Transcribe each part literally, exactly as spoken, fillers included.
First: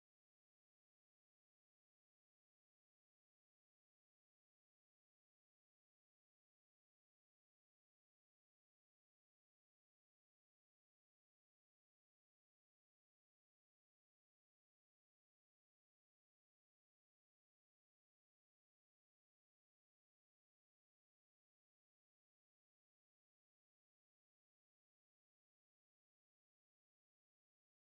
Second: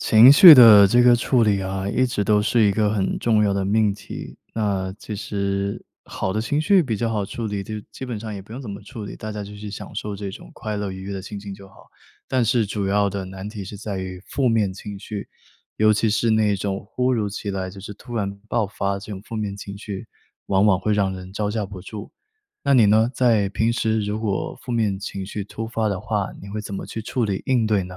情绪的这个处理啊，一直都是一个很重要的命题，那其实好的情绪比较好处理，就基本上也不用怎么处理，大家就去享受这种快乐愉悦的心情就好。但是主要的难题是在于负面情绪，尤其是那种突如其来就是突然爆发这种负面情绪，往往会让人招架不住。那你呢，在平时如果负面情绪突发的话，你会怎么去处理应对呢？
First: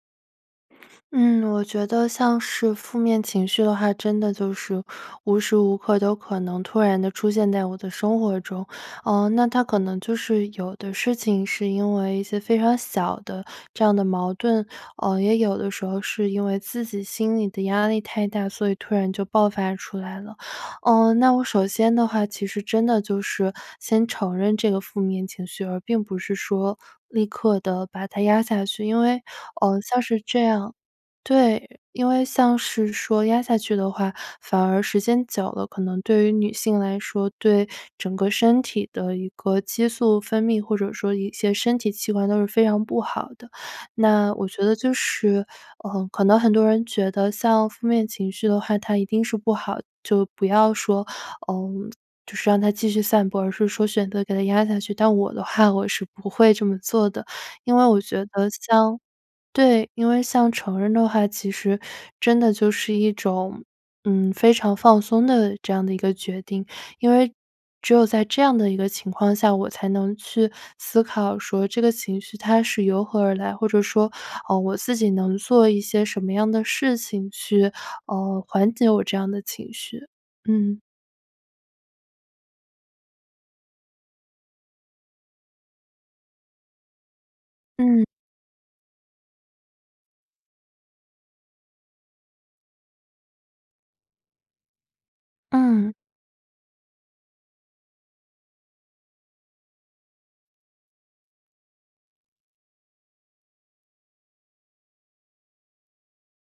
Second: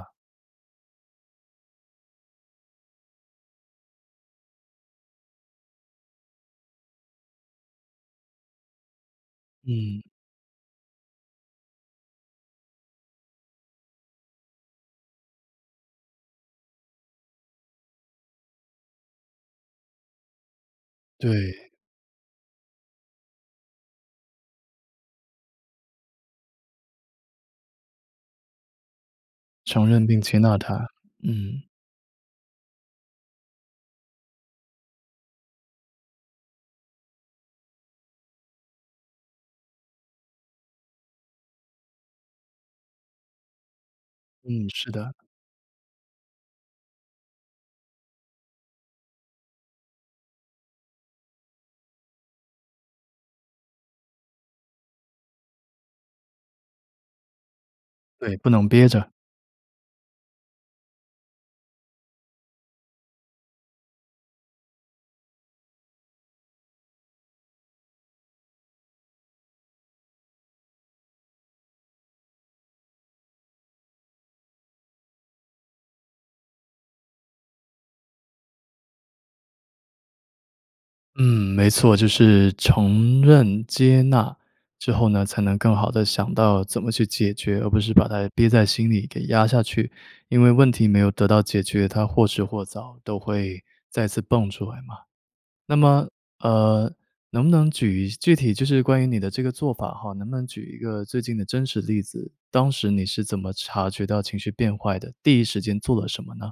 嗯，我觉得像是负面情绪的话，真的就是无时无刻都可能突然地出现在我的生活中，呃，那它可能嗯。就是有的事情是因为一些非常小的这样的矛盾，呃，也有的时候是因为自己心里的压力太大，所以突然就爆发出来了。呃，那我首对。先的话其实真的就是先承认这个负面情绪，而并不是说立刻地把它压下去，因为，呃，承像认并是接这纳样它，嗯。对，因为像是说压下去的话，反而时间久了，可能对于女性来说，对整个身体的一个激素分泌，或者说一些身体器官都是非常不好的。那我觉嗯，得是就的。是，呃，可能很多人觉得像负面情绪的话，它一定是不好就不要说，呃，就是让它继续散播，而是说选择给它压下去，但我的话我是不会这么做的，因为我觉对，得不能憋像着。对。因为像成人的话其实真的就是一种，嗯，非常放松的这样的一个决定，因为只有在这样的一个情况下，我才能去思考说这个情绪它是由何而来，或者说，呃，我自己能做一些什么样的事情去，呃，缓解我这样的情绪，嗯。嗯，没错，就是承认接纳，之后呢，才能更好地想到怎么去解决，而不是嗯。把它憋在心里给压下去。因为问题没有得到解决，它或迟或早都会再次蹦出来嘛。那嗯。么，呃能不能举一具体就是关于你的这个做法哈，能不能举一个最近的真实例子，当时你是怎么察觉到情绪变坏的，第一时间做了什么呢？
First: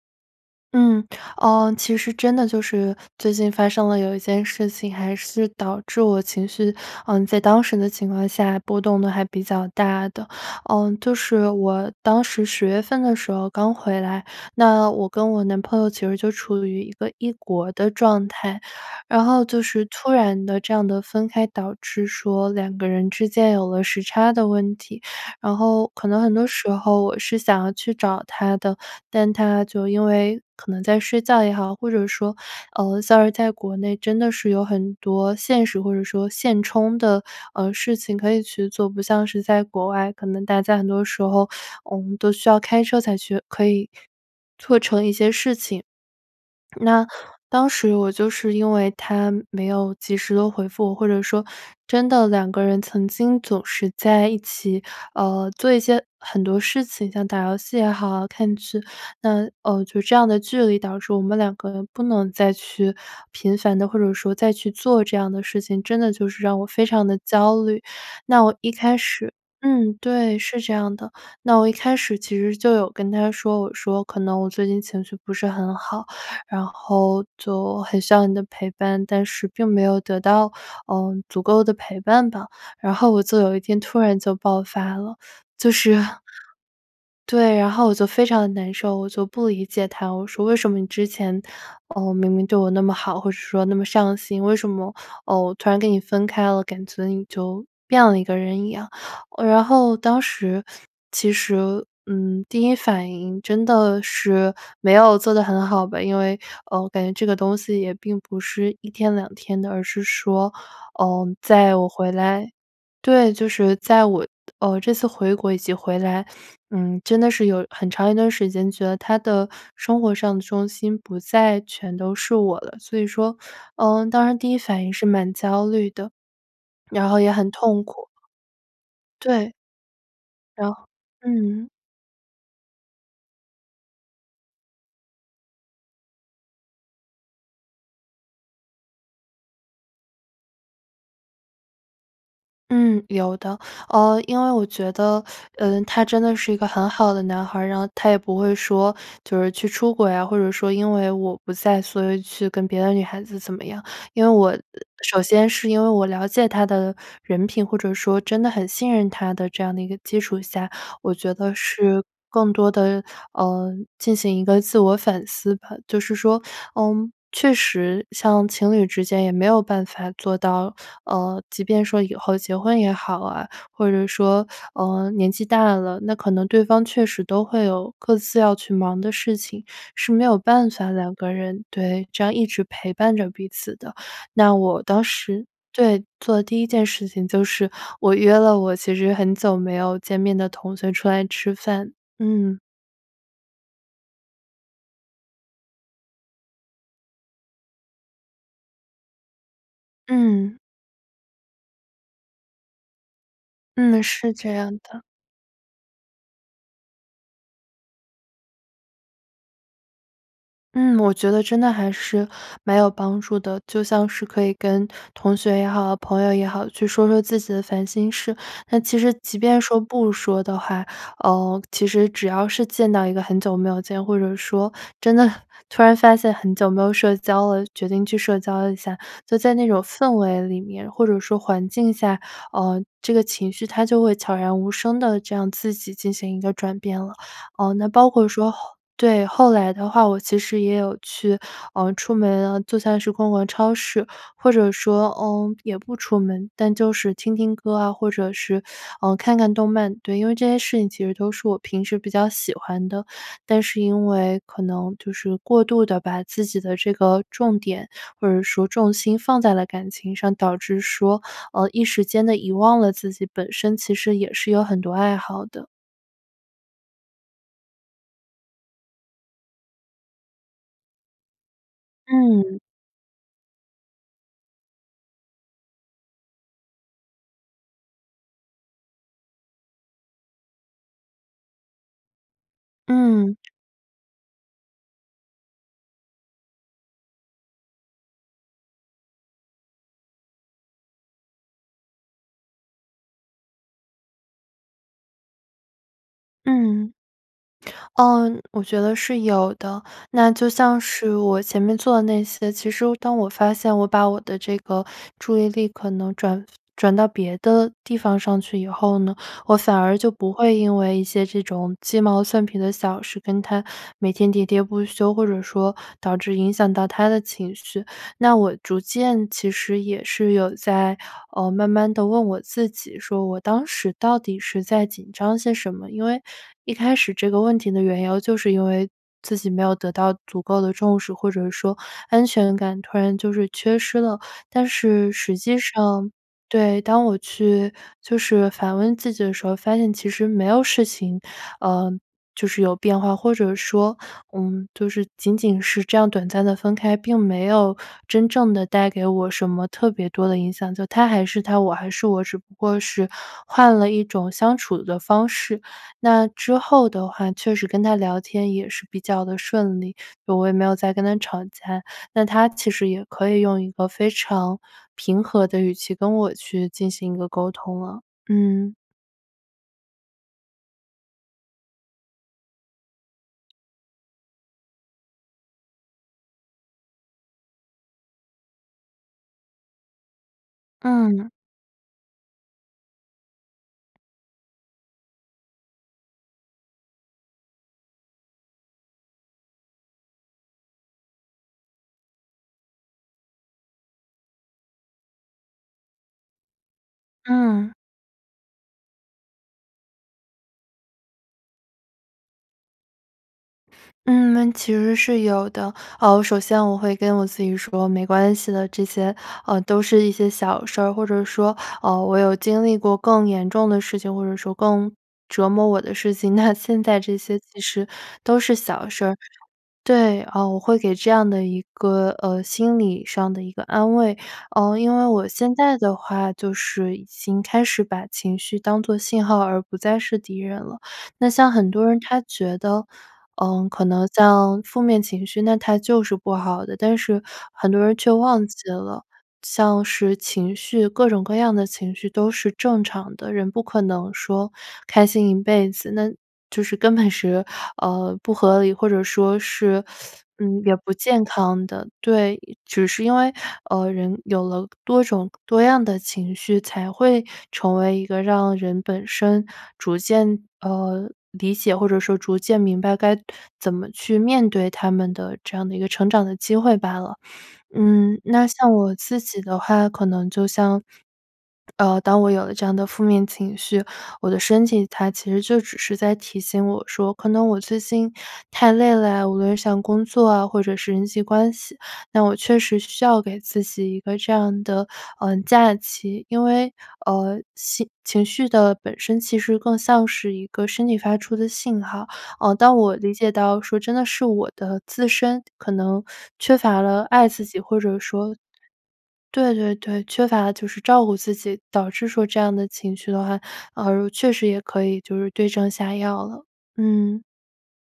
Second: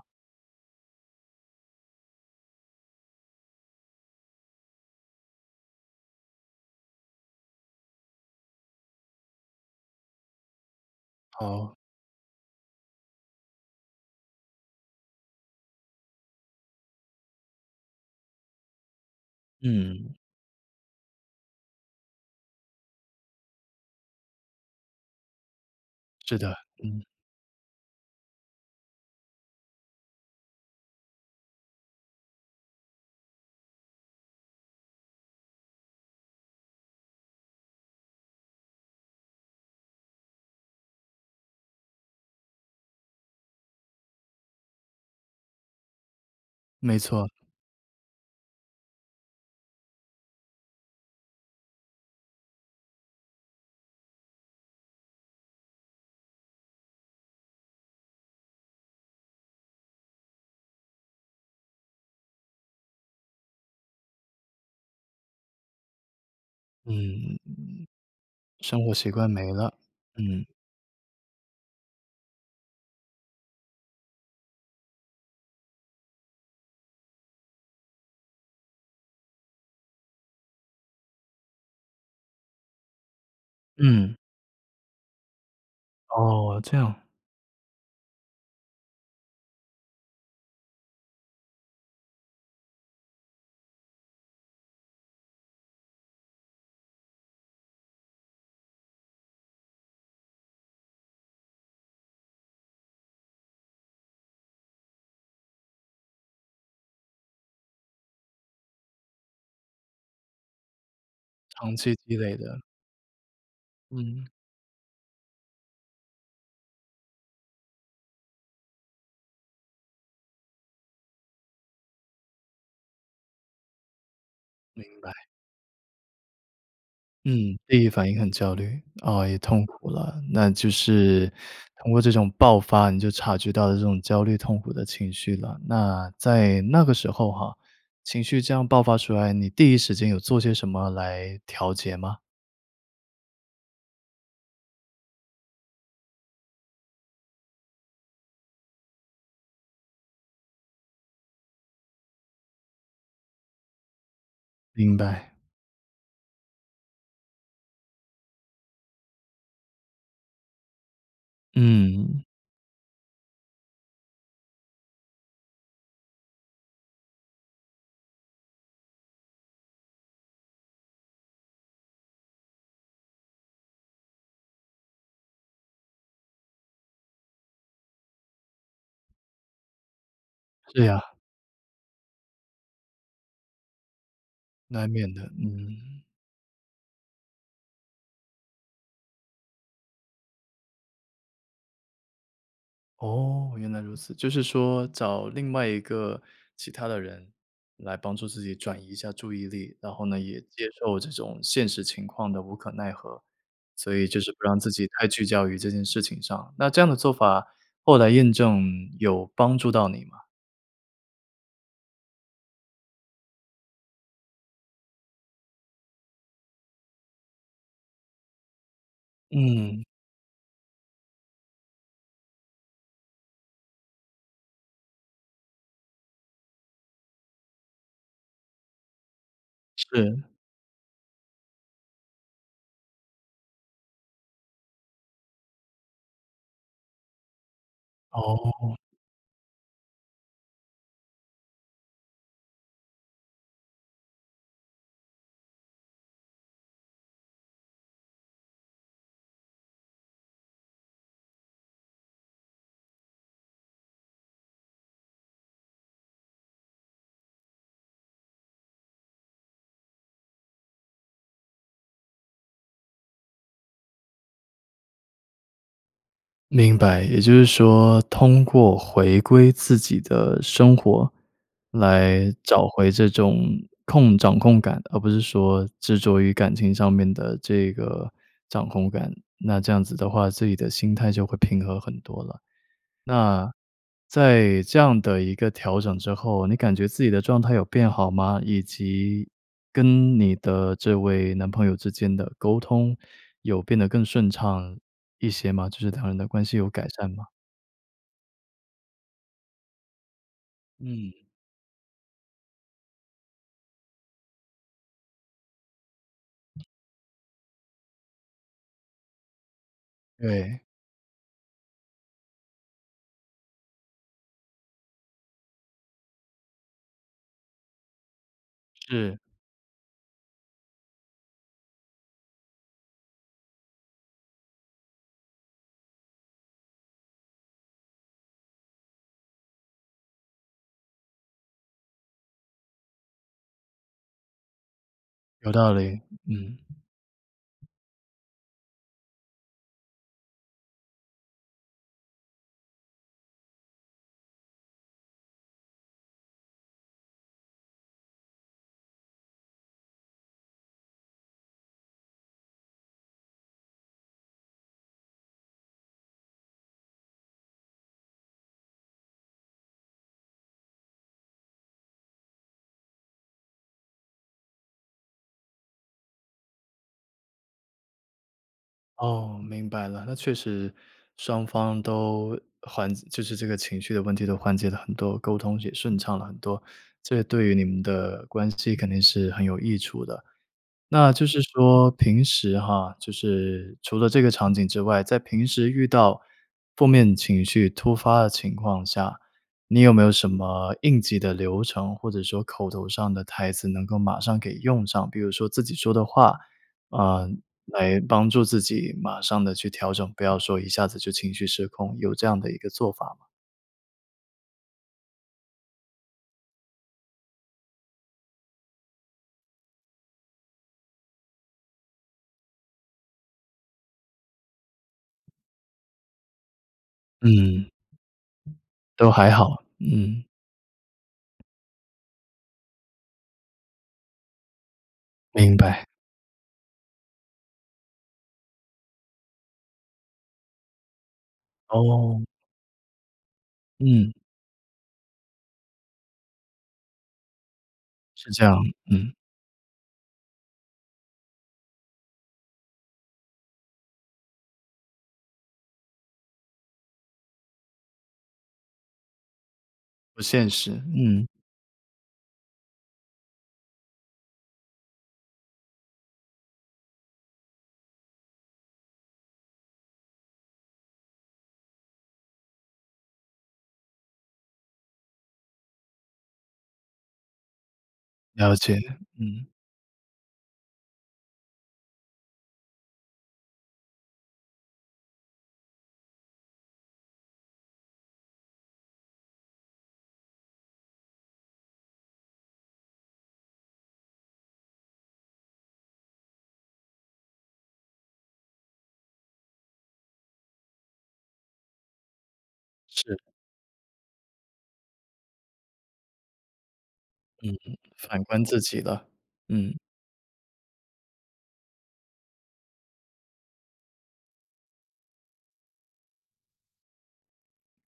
嗯，哦其实真的就是最近发生了有一件事情还是导致我情绪，嗯在当时的情况下，波动得还比较大的。嗯，就是好。我当时十月份的时候刚回来，那我跟我男朋友其实就处于一个异国的状态。然后就是突嗯。然地这样的分开，导致说两个人之间有了时差的问题。然后可能很是多的，时嗯。候我是想要去找他的，但他就因为可能在睡觉也好，或者说，呃像是在国内真的是有很多现实或者说现充的，呃，事情可以去做，不像是在国外，可能大家很多时候，我们都需要开车才去可以做成一些事情。没那，错。当时我就是因为他没有及时地回复，或者说真的两个人曾经总是在一起，呃，做一些很多事情，像打游戏也好，看剧。那，呃，就这样的距离导致我们两个人不能再去频繁地或者说再去做这样的事情，真的就是让我非常地嗯，焦虑。那我一生活开习惯始没了，嗯，对，嗯。是这样的。那我一开始其实就有跟他说，我说可能我最近情绪不是很好，然后就很需要你的陪伴，但是并没有得到，嗯，足够的陪伴吧。然后我就有一天突嗯。然就爆发了。就是哦，这样。对，然后我就非常地难受，我就不理解他。我说为什么你之前，嗯，明明对我那么好，或者说那么上心，为什么，嗯，我突然跟你分开了，感觉你就变了一个人一样。呃然后当时，其实，嗯，第一反应真的是没有做得很好吧，因为，嗯，我感觉这个东西也并不是一天两天的，而是说，嗯，在长我期回积累来的。对，就是在我，嗯。嗯，这次回国以及回来，嗯，真的是有很长一段时间觉得他的生活上的重心不再全都是我了。所以说，嗯，当时第一反明应是白。蛮焦虑的，然后也很嗯，第痛一苦。反应很焦虑。啊，也对。痛苦了。那然就后是嗯。通过这种爆发，你就察觉到了这种焦虑、痛苦的情绪了。那在那个时候哈，情绪这样爆发出来，你第一时间有做些什么来调节吗？嗯，有的，呃，因为我觉得，呃，他真的是一个很好的男孩儿，然后他也不会说就是去出轨啊，或者说因为我不在，所以去跟别的女孩子怎么样。因为我，呃，明首白。先是因为我了解他的人品，或者说真的很信任他的这样的一个基础下，我觉得是嗯。更多的，呃，进行一个自我反思吧，就是说。嗯，确实像情侣之间也没有办法做到，呃，即便说以后结婚也好啊。或者说，呃，年纪大了，那可能对方确实都会有各自要去忙的事情，是没有办对法啊。两个人对，这样一直陪伴着彼此的，那我难当免的，时，嗯。对，做的第一件事情就是我约了我其实很久没有见面的同学出来吃饭，嗯。哦，原来如此，就是说找另外一个其他的人来帮助自己转移一下注意力，然后呢也嗯。接受这种现实情况的无可奈何。所嗯，以就是是不这让自样己的。太聚焦于这件事情上，那这样的做法，后来验证有帮助到你吗？嗯，我觉得真的还是蛮有帮助的，就像是可以跟同学也好，朋友也好，去说说自己的烦心事，那其实即便说嗯。不说的话，呃，其实只要是见到一个很久没有见，或者说真的很突然发现很久没有社交了，决定去社交一下，就在那种氛是。围里面，或者说环境下，呃，这个情绪它就会悄然无声地这样自己进行一个转变了。呃，那包括说哦。对，后来的话我其实也有去，呃，出门啊，做菜时逛逛超市，或者说，嗯，也不出门，但就是听听歌啊，或者是，呃，看看动漫，对，因为这些事情其实就是我平时比较喜欢的，但是因为可能就是过度地把自己的这个重点，或者说重心放在了感情上，导致说，呃，一时间地遗忘了自己本身其实也是有很多爱好的。明白，也就是说，通过回归自己的生活，来嗯。找回这种控掌控感的，而不是说执着于感情上面的这个掌控感。那这样子的话，自己的心态就会平和很多了。嗯。那，在这样的一个调整之后，你感觉自己的状态有变好吗？以及，跟你的这位男朋友之间的沟通，有变得更顺畅一些吗？就是两人的关系有改嗯。善吗？呃，我觉得是有的，那就像是嗯。我前面做的那些，其实当我发现我把我的这个注意力可能转转到别的地方上去以后呢，我反而就不会对。因为一些这种鸡毛蒜皮的小事跟他每天喋喋不休，或者说导致影响到他的情绪，那我逐是。渐其实也是有在，呃，慢慢地问我自己，说我当时到底是在紧张些什么，因为一开始这个问题的缘由就是因为自己没有得到足够的重视，或者说安全感突然就是缺失了，但是实有际道理，上嗯。对，当我去就是反问自己的时候，发现其实没有事情。呃。就是有变化，或者说，嗯，就是仅仅是这样短暂的分开，并没有真正的带给我什么特别多的影响，他还是他，我还是我，只不过是换了一种相处的方式，那之后的话确实跟他聊天也是比较的顺利，就是我也没有再跟他吵架，那他其实也可以用一个非常平和的语气跟我去进行一个沟通啊。嗯哦，明白了，那确实，双方都缓解就是这个情绪的问题都缓解了很多，沟通也顺畅了很多，这对于你们的关系肯定是很有益处的。那就嗯。是说平时哈，就是除了这个场景之外，在平时遇到负面情绪突发的情况下，你有没有什么应急的流程，或者说口头上的台词能够马上给用上，比如说自己说的话，呃，嗯。来帮助自己马上地去调整，不要说一下子就情绪失控，有这样的一个做法吗？嗯，其实是有的，呃，首先我会跟我自己说没关系的，这些，呃，都是一些小事儿，或者说，呃，我有经历过更严重的事情，或者说更折磨我的事情，那现在这些其嗯。实都是小事都儿。还好，对，嗯。呃，我会给这样的一个，呃，心理上的一个安慰，呃，因为我现明在白。的话就是已经开始把情绪当作信号，而不再是敌人了。那像很多人哦。他觉得，呃，可能嗯。像负面情绪，那它就是不好的，但是很多人却是这忘样，记了，嗯。像是情绪，各种各样的情绪都是正常的，人不可能说开心一辈子，那就是根本是，呃，不合理，或者说是，不 现嗯，实，也不健嗯。康的。对，只是因为，呃，人有了多种多样的情绪，才会成为一个让人本身逐渐，呃，理解，或者说逐渐明白该怎么去面对他们的这样的一个成长的机会罢了。嗯，那了像解，我自己嗯。的话，可能就像，呃，当我有了这样的负面情绪，我的身体它其实就只是在提醒我说可能我最近太累了呀，无论是像工作啊或者是人际关系，那我确实需要给自己一个这样的，呃，假期，因为，呃，情情绪的本身其实更像是一个身体发出的信号。呃，当我理是。解到说真的是我的自身可能缺乏了爱自嗯，己，或者反说观自己了，对对嗯。对，缺乏就是照顾自己，导致说这样的情绪的话，呃，确实也可以就是对症下药了，嗯。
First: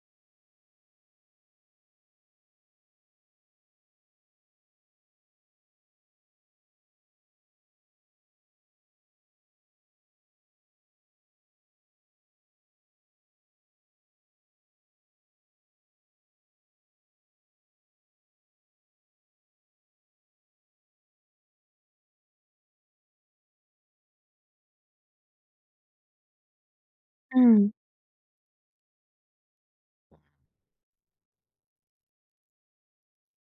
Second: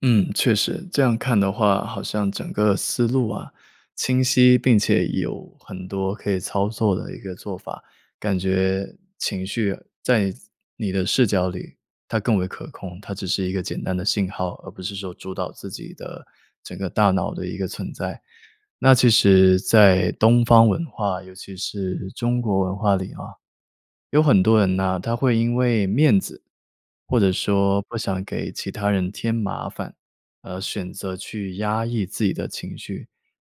嗯，确实，这样看的话，好像整个思路啊，清晰、并且有很多可以操作的一个做法，感觉情绪在你的视角里它更为可控，它只是一个简单的信号，而不是说主导自己的整个大脑的一个存在。那其实在东方文化，尤其是中国文化里啊，有很多人呢，他会因为面子，或者嗯。说不想给其他人添麻烦，而选择去压抑自己的情绪，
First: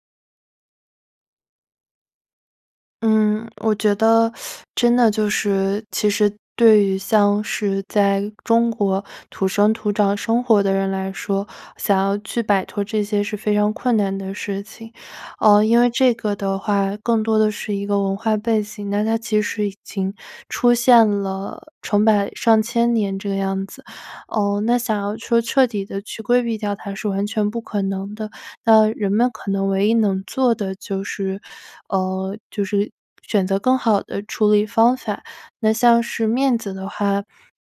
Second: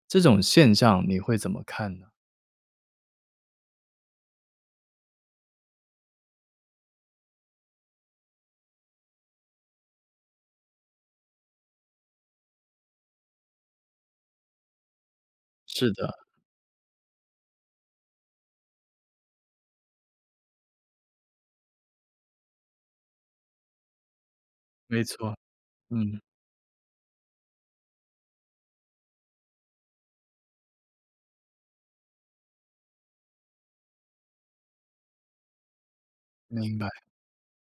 这种现象你会怎么看呢？嗯，我觉得 真的就是其实对于像是在中国土生土长生活的人来说，想要去摆脱这些是非常困难的事情。呃因为是这的。个的话，更多的是一个文化背景，那它其实已经出现了成百上千年这个样子。呃，那想没要错，说彻底地嗯。去规避掉它是完全不可能的。那人们可能唯一能做的就是呃，就是选择更好的处理方法。那像是面子明白。的话，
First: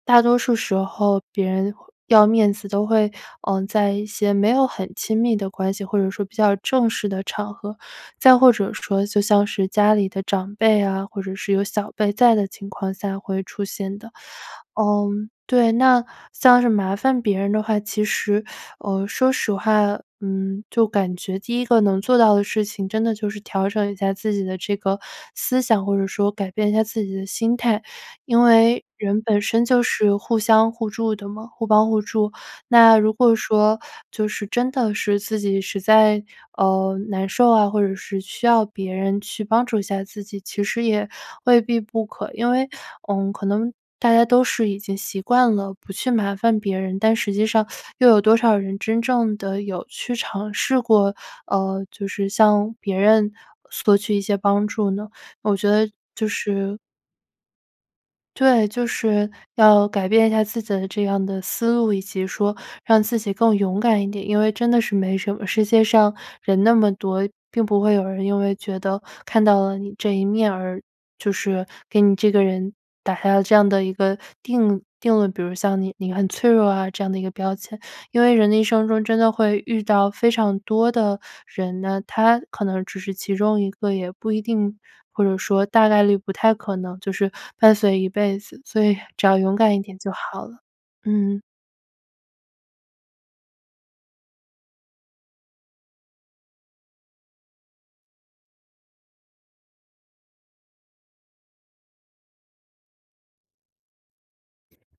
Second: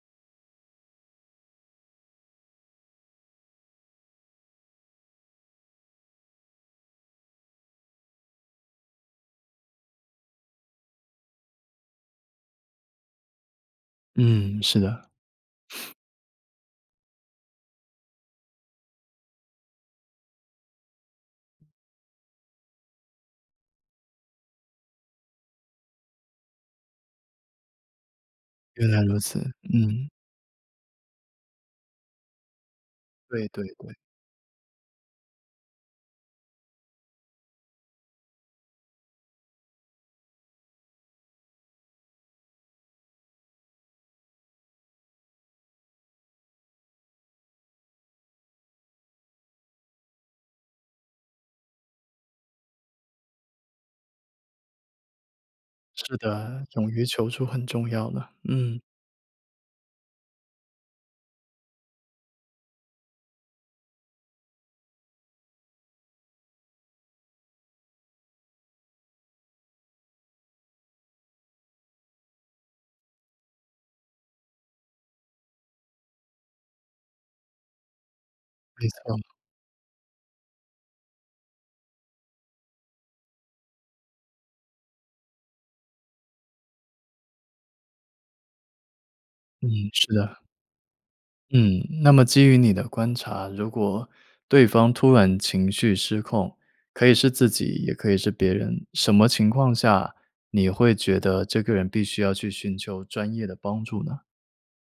大多数时候别人要面子都会，呃，在一些没有很亲密的关系，或者说比较正式的场合，再或者说就像是家里的长辈啊，或者是有小辈在的情况下会出现的。嗯，是的。嗯，对。那像是麻烦别人的话，其实，呃，说实话，嗯，就感觉第一个能做到的事情，真的就是调整一下自己的这个思想，或者说改变一下自己的心态。因为原来如人此，本身就嗯。是互相互助的嘛互帮互助。那如果对对说对。就是真的是自己实在，呃，难受啊，或者是需要别人去帮助一下自己，其实也未必不可。因为，嗯可能大家都是已经习惯了不去麻烦别人，但实际上 又有多少人真正地有去尝试过，呃就是向别人索取一些帮助呢？我觉得是就的，是勇于求助很重要了，对，嗯。就是要改变一下自己的这样的思路，以及说让自己更勇敢一点。因为真的是没什么，世界上人那么多，并不会有人因为觉得看到了你这一面，而就是给你这个人打下了这样的一个定定了比如像你你很脆弱啊这样的一个标签。因为人的一生没中错。真的会遇到非常多的人呢，他可能只是其中一个，也不一定，或者说大概率不太可能就是伴随一辈子，所以只要勇嗯，敢一点是就的。好了。嗯。嗯，那么基于你的观察，如果对方突然情绪失控，可以是自己也可以是别人，什么情况下你会觉得这个人必须要去寻求专业的帮助呢？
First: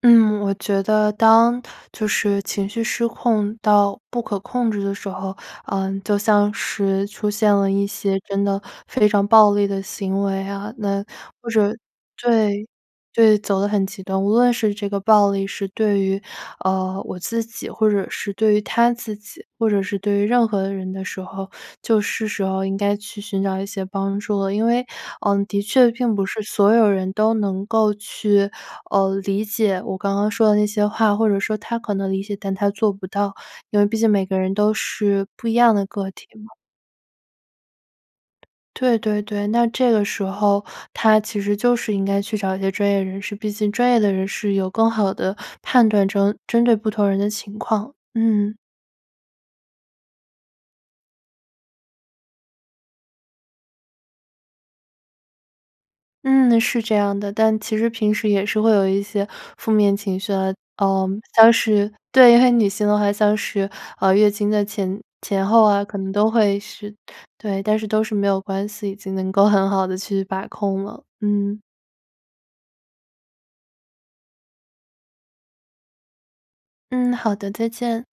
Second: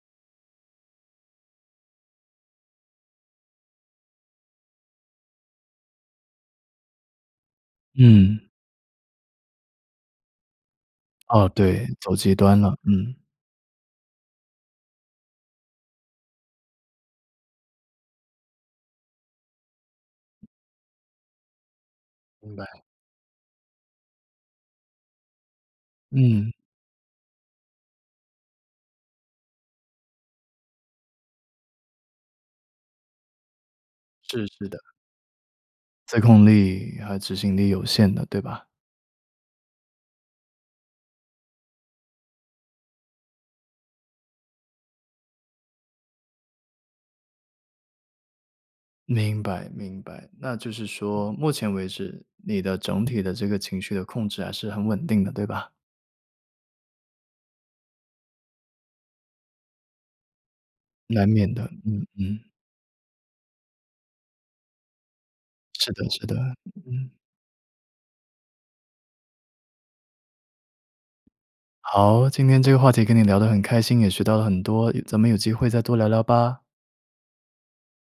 嗯，我觉得当就是情绪失控到不可控制的时候，呃，就像是出现了一些真嗯。的非常暴力的行为啊，那哦，或者对，走极端对了，嗯。对，走得很极端，无论是这个暴力是对于，呃，我自己或者是对于他自己，或者是对于任何人的时候，就是时明候应白。该去寻找一些帮助了。因为，嗯，的确并不是嗯。所有人都能够去，呃，理解我刚刚说的那些话，或者说他可能理解，但他做不到，因为毕竟每个是，人是都的。是不一样的个自体控嘛。力和执行力有限的，对吧？对对对，那这个时候他其实就是应该去找一些专业人士，毕竟专业的人士有更好的判断针针对不同人的情况，嗯。明白明白，那就是说目前为止你的整体的这个情绪的控制还是很稳定的，对吧？嗯，是这样的，但其实平时也是会有一些负面情绪啊，呃，难像免的，是嗯嗯。对，女性的话像是，呃，月经的前前后啊，是可的能是都的，会是嗯。对，但是都是没有关系，已经能够很好地去把控了。嗯。好，今天这个话题跟你聊得很开心，也学到了很多，咱们有机会再多聊聊吧。嗯，好的，再见。